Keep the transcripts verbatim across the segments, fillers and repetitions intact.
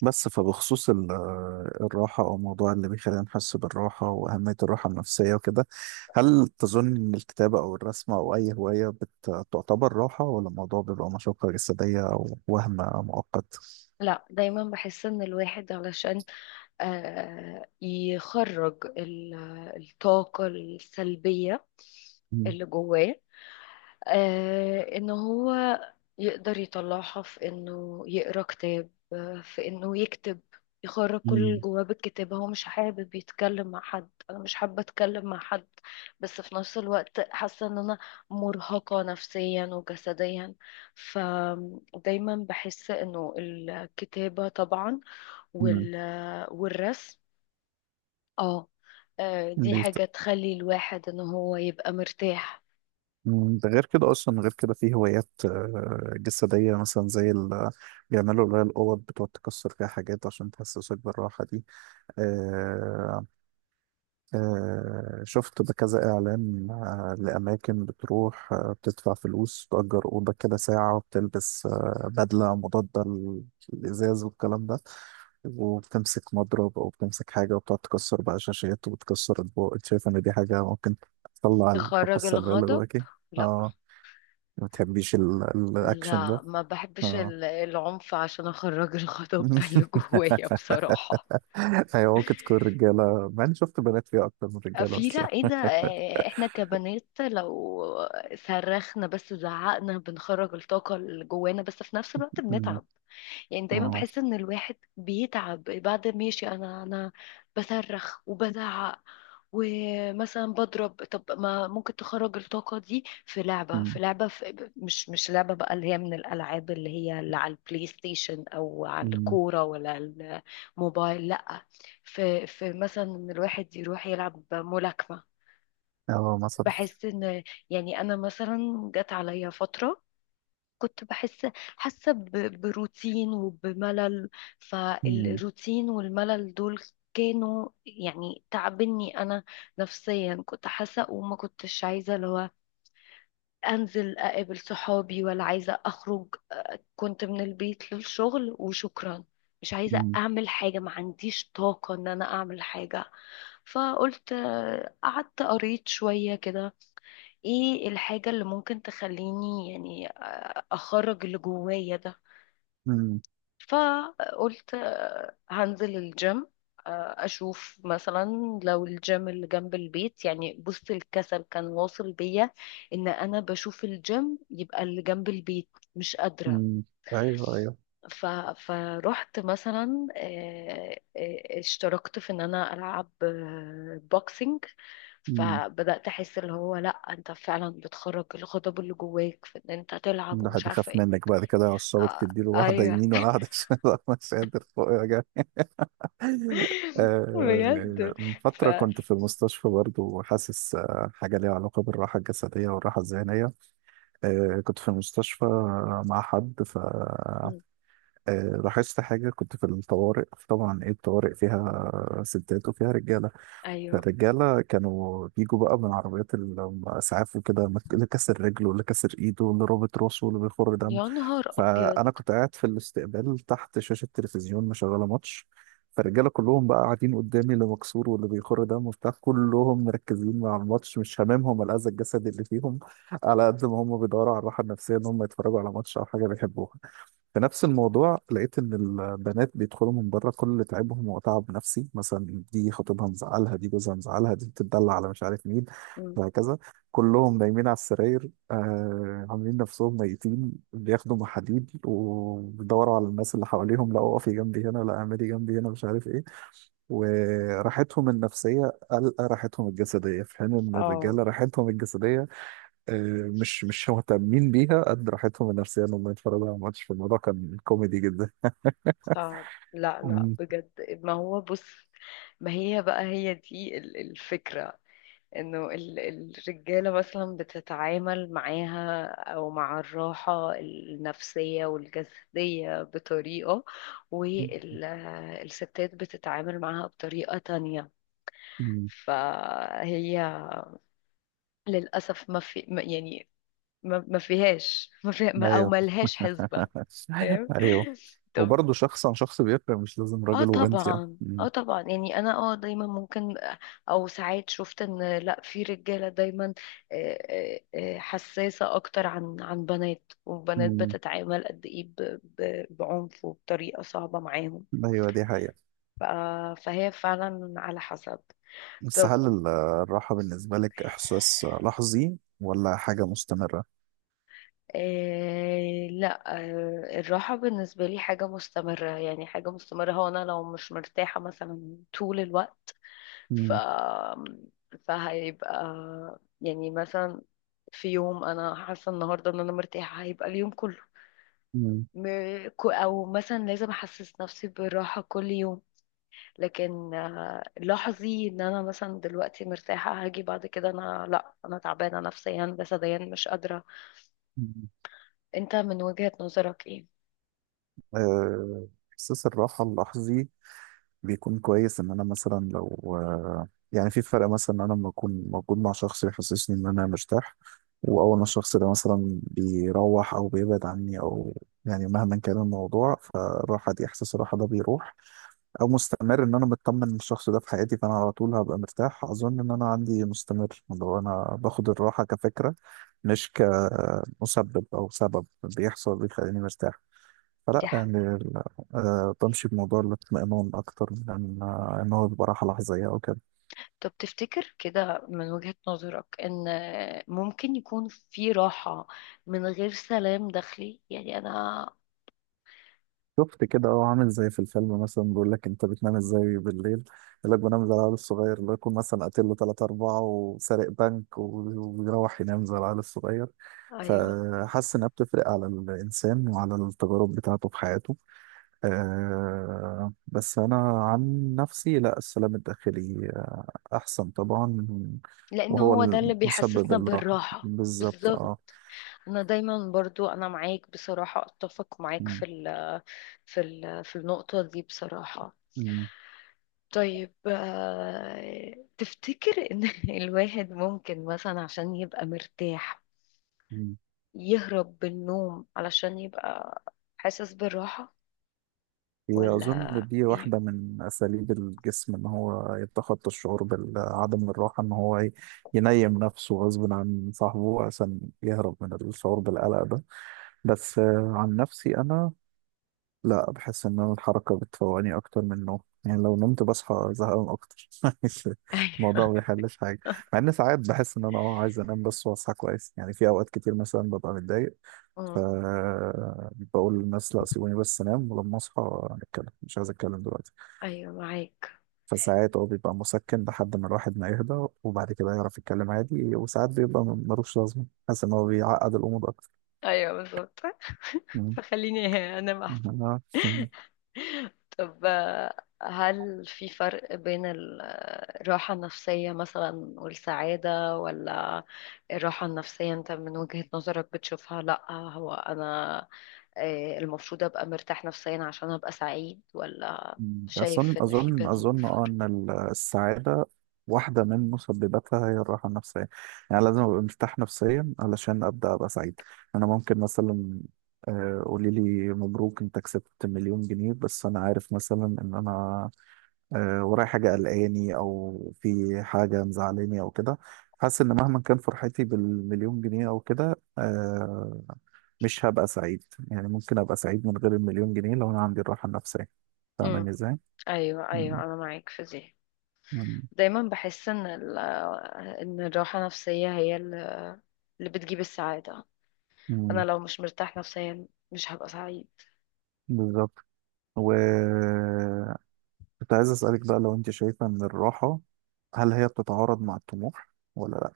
بس فبخصوص ال- آه، الراحة أو موضوع اللي بيخلينا نحس بالراحة وأهمية الراحة النفسية وكده. هل تظن إن الكتابة أو الرسم أو أي هواية بت- تعتبر راحة ولا الموضوع بيبقى مشقة جسدية أو وهم مؤقت؟ لا، دايما بحس ان الواحد علشان آه، يخرج ال- الطاقة السلبية مم. اللي جواه، آه ان هو يقدر يطلعها في انه يقرا كتاب، آه، في انه يكتب. يخرج كل اللي مم. جواه بالكتابة. هو مش حابب يتكلم مع حد، انا مش حابة اتكلم مع حد، بس في نفس الوقت حاسة ان انا مرهقة نفسيا وجسديا. فدايما بحس انه الكتابة طبعا مم. وال... والرسم، اه آه، دي ليه ت- حاجة تخلي الواحد ان هو يبقى مرتاح. مم. ده غير كده أصلا غير كده في هوايات آه، جسدية مثلا زي ال بيعملوا اللي هي الأوض بتقعد تكسر فيها حاجات عشان تحسسك بالراحة دي. آه، شفت بكذا إعلان آه، لأماكن بتروح آه، بتدفع فلوس تأجر أوضة كده ساعة وبتلبس آه، بدلة مضادة للإزاز والكلام ده. وبتمسك مضرب أو بتمسك حاجة وبتقعد تكسر بقى شاشات وبتكسر أطباق. أنت شايف إن دي حاجة ممكن تطلع الطاقة تخرج السلبية اللي الغضب. جواكي؟ لا، آه. ما بتحبيش ال- الأكشن لا، ده؟ ما بحبش آه. ال- العنف عشان اخرج الغضب اللي جوايا بصراحة. أيوة ممكن تكون رجالة مع إني شفت بنات فيها أكتر من رجالة في بس لا ايه يعني. ده، آه، احنا كبنات لو صرخنا بس زعقنا بنخرج الطاقة اللي جوانا، بس في نفس الوقت مم. بنتعب. يعني دايما آه. بحس ان الواحد بيتعب بعد ما ماشي. انا انا بصرخ وبزعق ومثلا بضرب. طب ما ممكن تخرج الطاقة دي في لعبة في لعبة، في مش مش لعبة بقى، اللي هي من الألعاب اللي هي اللي على البلاي ستيشن أو على مم. الكورة ولا على الموبايل. لأ، في في مثلا إن الواحد يروح يلعب ملاكمة. اه مثلا. بحس إن، يعني أنا مثلا جت عليا فترة كنت بحس، حاسة ب- بروتين وبملل. مم، فالروتين والملل دول كانوا يعني تعبني أنا نفسيا. كنت حاسة وما كنتش عايزة اللي هو أنزل أقابل صحابي ولا عايزة أخرج. كنت من البيت للشغل وشكرا. مش عايزة مم، أعمل حاجة، ما عنديش طاقة إن أنا أعمل حاجة. فقلت، آه، قعدت قريت شوية كده، ايه الحاجة اللي ممكن تخليني يعني آه، اخرج اللي جوايا ده. مم، فقلت آه، هنزل الجيم، آه، اشوف مثلا لو الجيم اللي جنب البيت. يعني بص، الكسل كان واصل بيا ان انا بشوف الجيم يبقى اللي جنب البيت مش قادرة. مم. ايوه ايوه. ف... فرحت مثلا، آه، آه، اشتركت في ان انا العب آه، بوكسينج. مم. فبدأت احس اللي هو لا انت فعلا بتخرج الغضب اللي جواك في ان انت تلعب ومش الواحد عارفة يخاف ايه. منك بعد كده عصابة آه، تديله واحدة ايوه، يمين ولا واحدة شمال. والله مش قادر فوق يا جماعة. آه، بجد. من ف فترة كنت في المستشفى برضو وحاسس آه، حاجة ليها علاقة بالراحة الجسدية والراحة الذهنية. آه، كنت في المستشفى آه، مع حد. ف مم. آه، لاحظت حاجة. كنت في الطوارئ طبعا. ايه الطوارئ فيها؟ آه، ستات وفيها رجالة. ايوه. الرجالة كانوا بيجوا بقى من عربيات الإسعاف وكده مك- اللي كسر رجله واللي كسر إيده واللي رابط راسه واللي بيخر دم. يا نهار ابيض. فأنا كنت قاعد في الاستقبال تحت شاشة تلفزيون مشغلة ماتش. فالرجالة كلهم بقى قاعدين قدامي اللي مكسور واللي بيخر دم وبتاع كلهم مركزين مع الماتش مش هاممهم الأذى الجسدي اللي فيهم على قد ما هم بيدوروا على الراحة النفسية إن هم يتفرجوا على ماتش أو حاجة بيحبوها. في نفس الموضوع لقيت ان البنات بيدخلوا من بره كل تعبهم وتعب نفسي مثلا دي خطيبها مزعلها دي جوزها مزعلها دي بتدلع على مش عارف مين مم. وهكذا. كلهم نايمين على السراير آه عاملين نفسهم ميتين بياخدوا محاليل وبيدوروا على الناس اللي حواليهم لا اقفي جنبي هنا لا اعملي جنبي هنا مش عارف ايه. وراحتهم النفسيه قلقه راحتهم الجسديه في حين ان اه، الرجاله راحتهم الجسديه آه، مش مش مهتمين بيها قد راحتهم النفسية انهم يتفرجوا على ماتش. في الموضوع كان كوميدي جدا. صعب. لا، لا، مم. بجد. ما هو بص، ما هي بقى هي دي ال- الفكرة، انه ال- الرجالة مثلا بتتعامل معاها او مع الراحة النفسية والجسدية بطريقة، والستات بتتعامل معاها بطريقة تانية. مم. فهي للأسف ما في ما- يعني ما ما فيهاش، ما فيها ما، او ايوه. ملهاش حسبة. فاهم؟ ايوه. طب. وبرضه شخص عن شخص بيفرق مش لازم اه راجل وبنت يعني. طبعا، مم. اه طبعا، يعني انا اه دايما ممكن، او ساعات شفت ان لا في رجالة دايما آه، آه، آه، حساسة اكتر عن عن بنات، والبنات مم. بتتعامل قد ايه ب- ب- بعنف وبطريقة صعبة معاهم. ايوه دي حقيقة. ف- فهي فعلا على حسب. بس طب، هل ال- الراحة بالنسبة لك احساس لحظي ولا حاجة مستمرة؟ آه لا، آه الراحة بالنسبة لي حاجة مستمرة. يعني حاجة مستمرة، هو أنا لو مش مرتاحة مثلا طول الوقت، ف مم. فهيبقى يعني مثلا في يوم أنا حاسة النهاردة إن أنا مرتاحة هيبقى اليوم كله. مم. م- كو- أو مثلا لازم أحسس نفسي بالراحة كل يوم، لكن آه، لاحظي إن أنا مثلا دلوقتي مرتاحة هاجي بعد كده أنا، لا أنا تعبانة نفسيا جسديا مش قادرة. مم. أنت من وجهة نظرك إيه؟ آه، احساس الراحة اللحظي بيكون كويس ان انا مثلا لو آه، يعني في فرق مثلا ان انا لما اكون موجود مع شخص يحسسني ان انا مرتاح. واول ما الشخص ده مثلا بيروح او بيبعد عني او يعني مهما كان الموضوع. فالراحه دي احساس الراحه ده بيروح او مستمر ان انا مطمن إن الشخص ده في حياتي فانا على طول هبقى مرتاح. اظن ان انا عندي مستمر لو انا باخد الراحه كفكره مش كمسبب او سبب بيحصل بيخليني مرتاح. دي فلا يعني حقيقة. ال- آه، بمشي بموضوع الاطمئنان أكتر من إن آه، إن هو بيبقى راحة لحظية أو كده. طب تفتكر كده من وجهة نظرك ان ممكن يكون في راحة من غير سلام داخلي، يعني انا. شفت كده. أه عامل زي في الفيلم مثلا بيقول لك أنت بتنام إزاي بالليل. يقول لك بنام زي العيال الصغير اللي يكون مثلا قاتل له تلاتة أربعة وسارق بنك و- وبيروح ينام زي العيال الصغير. ايوه. فحاسس إنها بتفرق على الإنسان وعلى التجارب بتاعته في حياته. أه بس أنا عن نفسي لا السلام الداخلي آه، أحسن طبعا. لان وهو هو ده اللي المسبب بيحسسنا الراحة بالراحة. بالظبط. بالظبط. اه. انا دايما برضو انا معاك بصراحة، اتفق معاك مم. في ال في ال في النقطة دي بصراحة. مم. طيب، آه، تفتكر ان الواحد ممكن مثلا عشان يبقى مرتاح مم. يهرب بالنوم علشان يبقى حاسس بالراحة، هي أظن ولا دي ايه؟ واحدة من أساليب الجسم إن هو يتخطى الشعور بعدم الراحة إن هو ي- ينيم نفسه غصب عن صاحبه عشان يهرب من الشعور بالقلق ده. بس آه، عن نفسي أنا لا بحس ان أنا الحركه بتفوقني اكتر من النوم. يعني لو نمت بصحى زهقان اكتر. ايوه الموضوع ما بيحلش حاجه. مع ان ساعات بحس ان انا اه عايز انام بس واصحى كويس يعني في اوقات كتير مثلا ببقى متضايق. ف أمم. بقول للناس لا سيبوني بس انام ولما اصحى نتكلم مش عايز اتكلم دلوقتي. ايوه، معاك. فساعات هو بيبقى مسكن لحد ما الواحد ما يهدى وبعد كده يعرف يتكلم عادي وساعات بيبقى ملوش لازمه حاسس ان هو بيعقد الامور اكتر. ايوه، بالظبط. مم. فخليني انام احسن. آه. طب آه، هل في فرق بين ال- آه، الراحة النفسية مثلا والسعادة، ولا الراحة النفسية انت من وجهة نظرك بتشوفها لا هو انا آه، المفروض ابقى مرتاح نفسيا عشان ابقى سعيد، ولا مم. أظن شايف ان في أظن بينهم أظن أه فرق؟ إن ال- السعادة واحدة من مسبباتها هي الراحة النفسية. يعني لازم أبقى مرتاح نفسيا علشان أبدأ أبقى سعيد. أنا ممكن مثلا آه، قولي لي مبروك أنت كسبت مليون جنيه بس أنا عارف مثلا إن أنا آه، ورايا حاجة قلقاني أو في حاجة مزعلاني أو كده. حاسس إن مهما كان فرحتي بالمليون جنيه أو كده آه، مش هبقى سعيد. يعني ممكن أبقى سعيد من غير المليون جنيه لو أنا عندي الراحة النفسية. فاهمة امم. إزاي؟ ايوه، مم. ايوه، انا معاك في دي. مم. دايما بحس ان ال- ان الراحة النفسية هي اللي بتجيب السعادة. مم. أنا لو مش مرتاح نفسيا مش هبقى سعيد. بالظبط. وكنت عايز أسألك بقى لو أنت شايفة إن الراحة هل هي بتتعارض مع الطموح ولا لأ.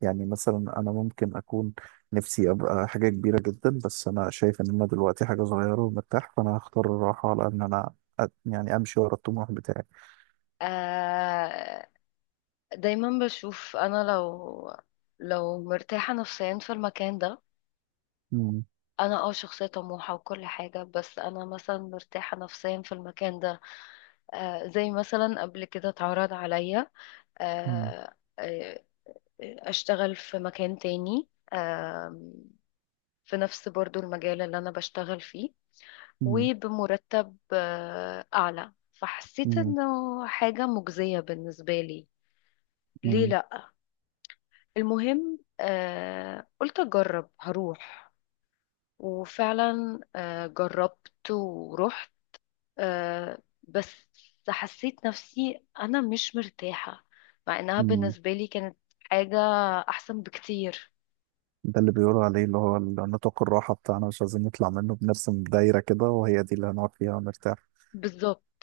يعني مثلا أنا ممكن أكون نفسي أبقى حاجة كبيرة جدا بس أنا شايف إن أنا دلوقتي حاجة صغيرة ومرتاح فأنا هختار الراحة على إن أنا أ- يعني أمشي ورا الطموح بتاعي. آه دايما بشوف أنا لو لو مرتاحة نفسيا في المكان ده، مم. أنا اه شخصية طموحة وكل حاجة، بس أنا مثلا مرتاحة نفسيا في المكان ده. آه زي مثلا قبل كده اتعرض عليا مم. آه آه، أشتغل في مكان تاني، آه في نفس برضو المجال اللي أنا بشتغل فيه مم. وبمرتب آه، أعلى، فحسيت مم. إنه حاجة مجزية بالنسبة لي. ليه مم. لأ؟ المهم آه، قلت أجرب هروح. وفعلا آه، جربت ورحت، آه، بس حسيت نفسي أنا مش مرتاحة، مع إنها مم. بالنسبة لي كانت حاجة أحسن بكتير. ده اللي بيقولوا عليه اللي هو نطاق الراحة بتاعنا مش عايزين نطلع منه بنرسم دايرة كده وهي دي اللي هنقعد فيها ونرتاح. بالظبط.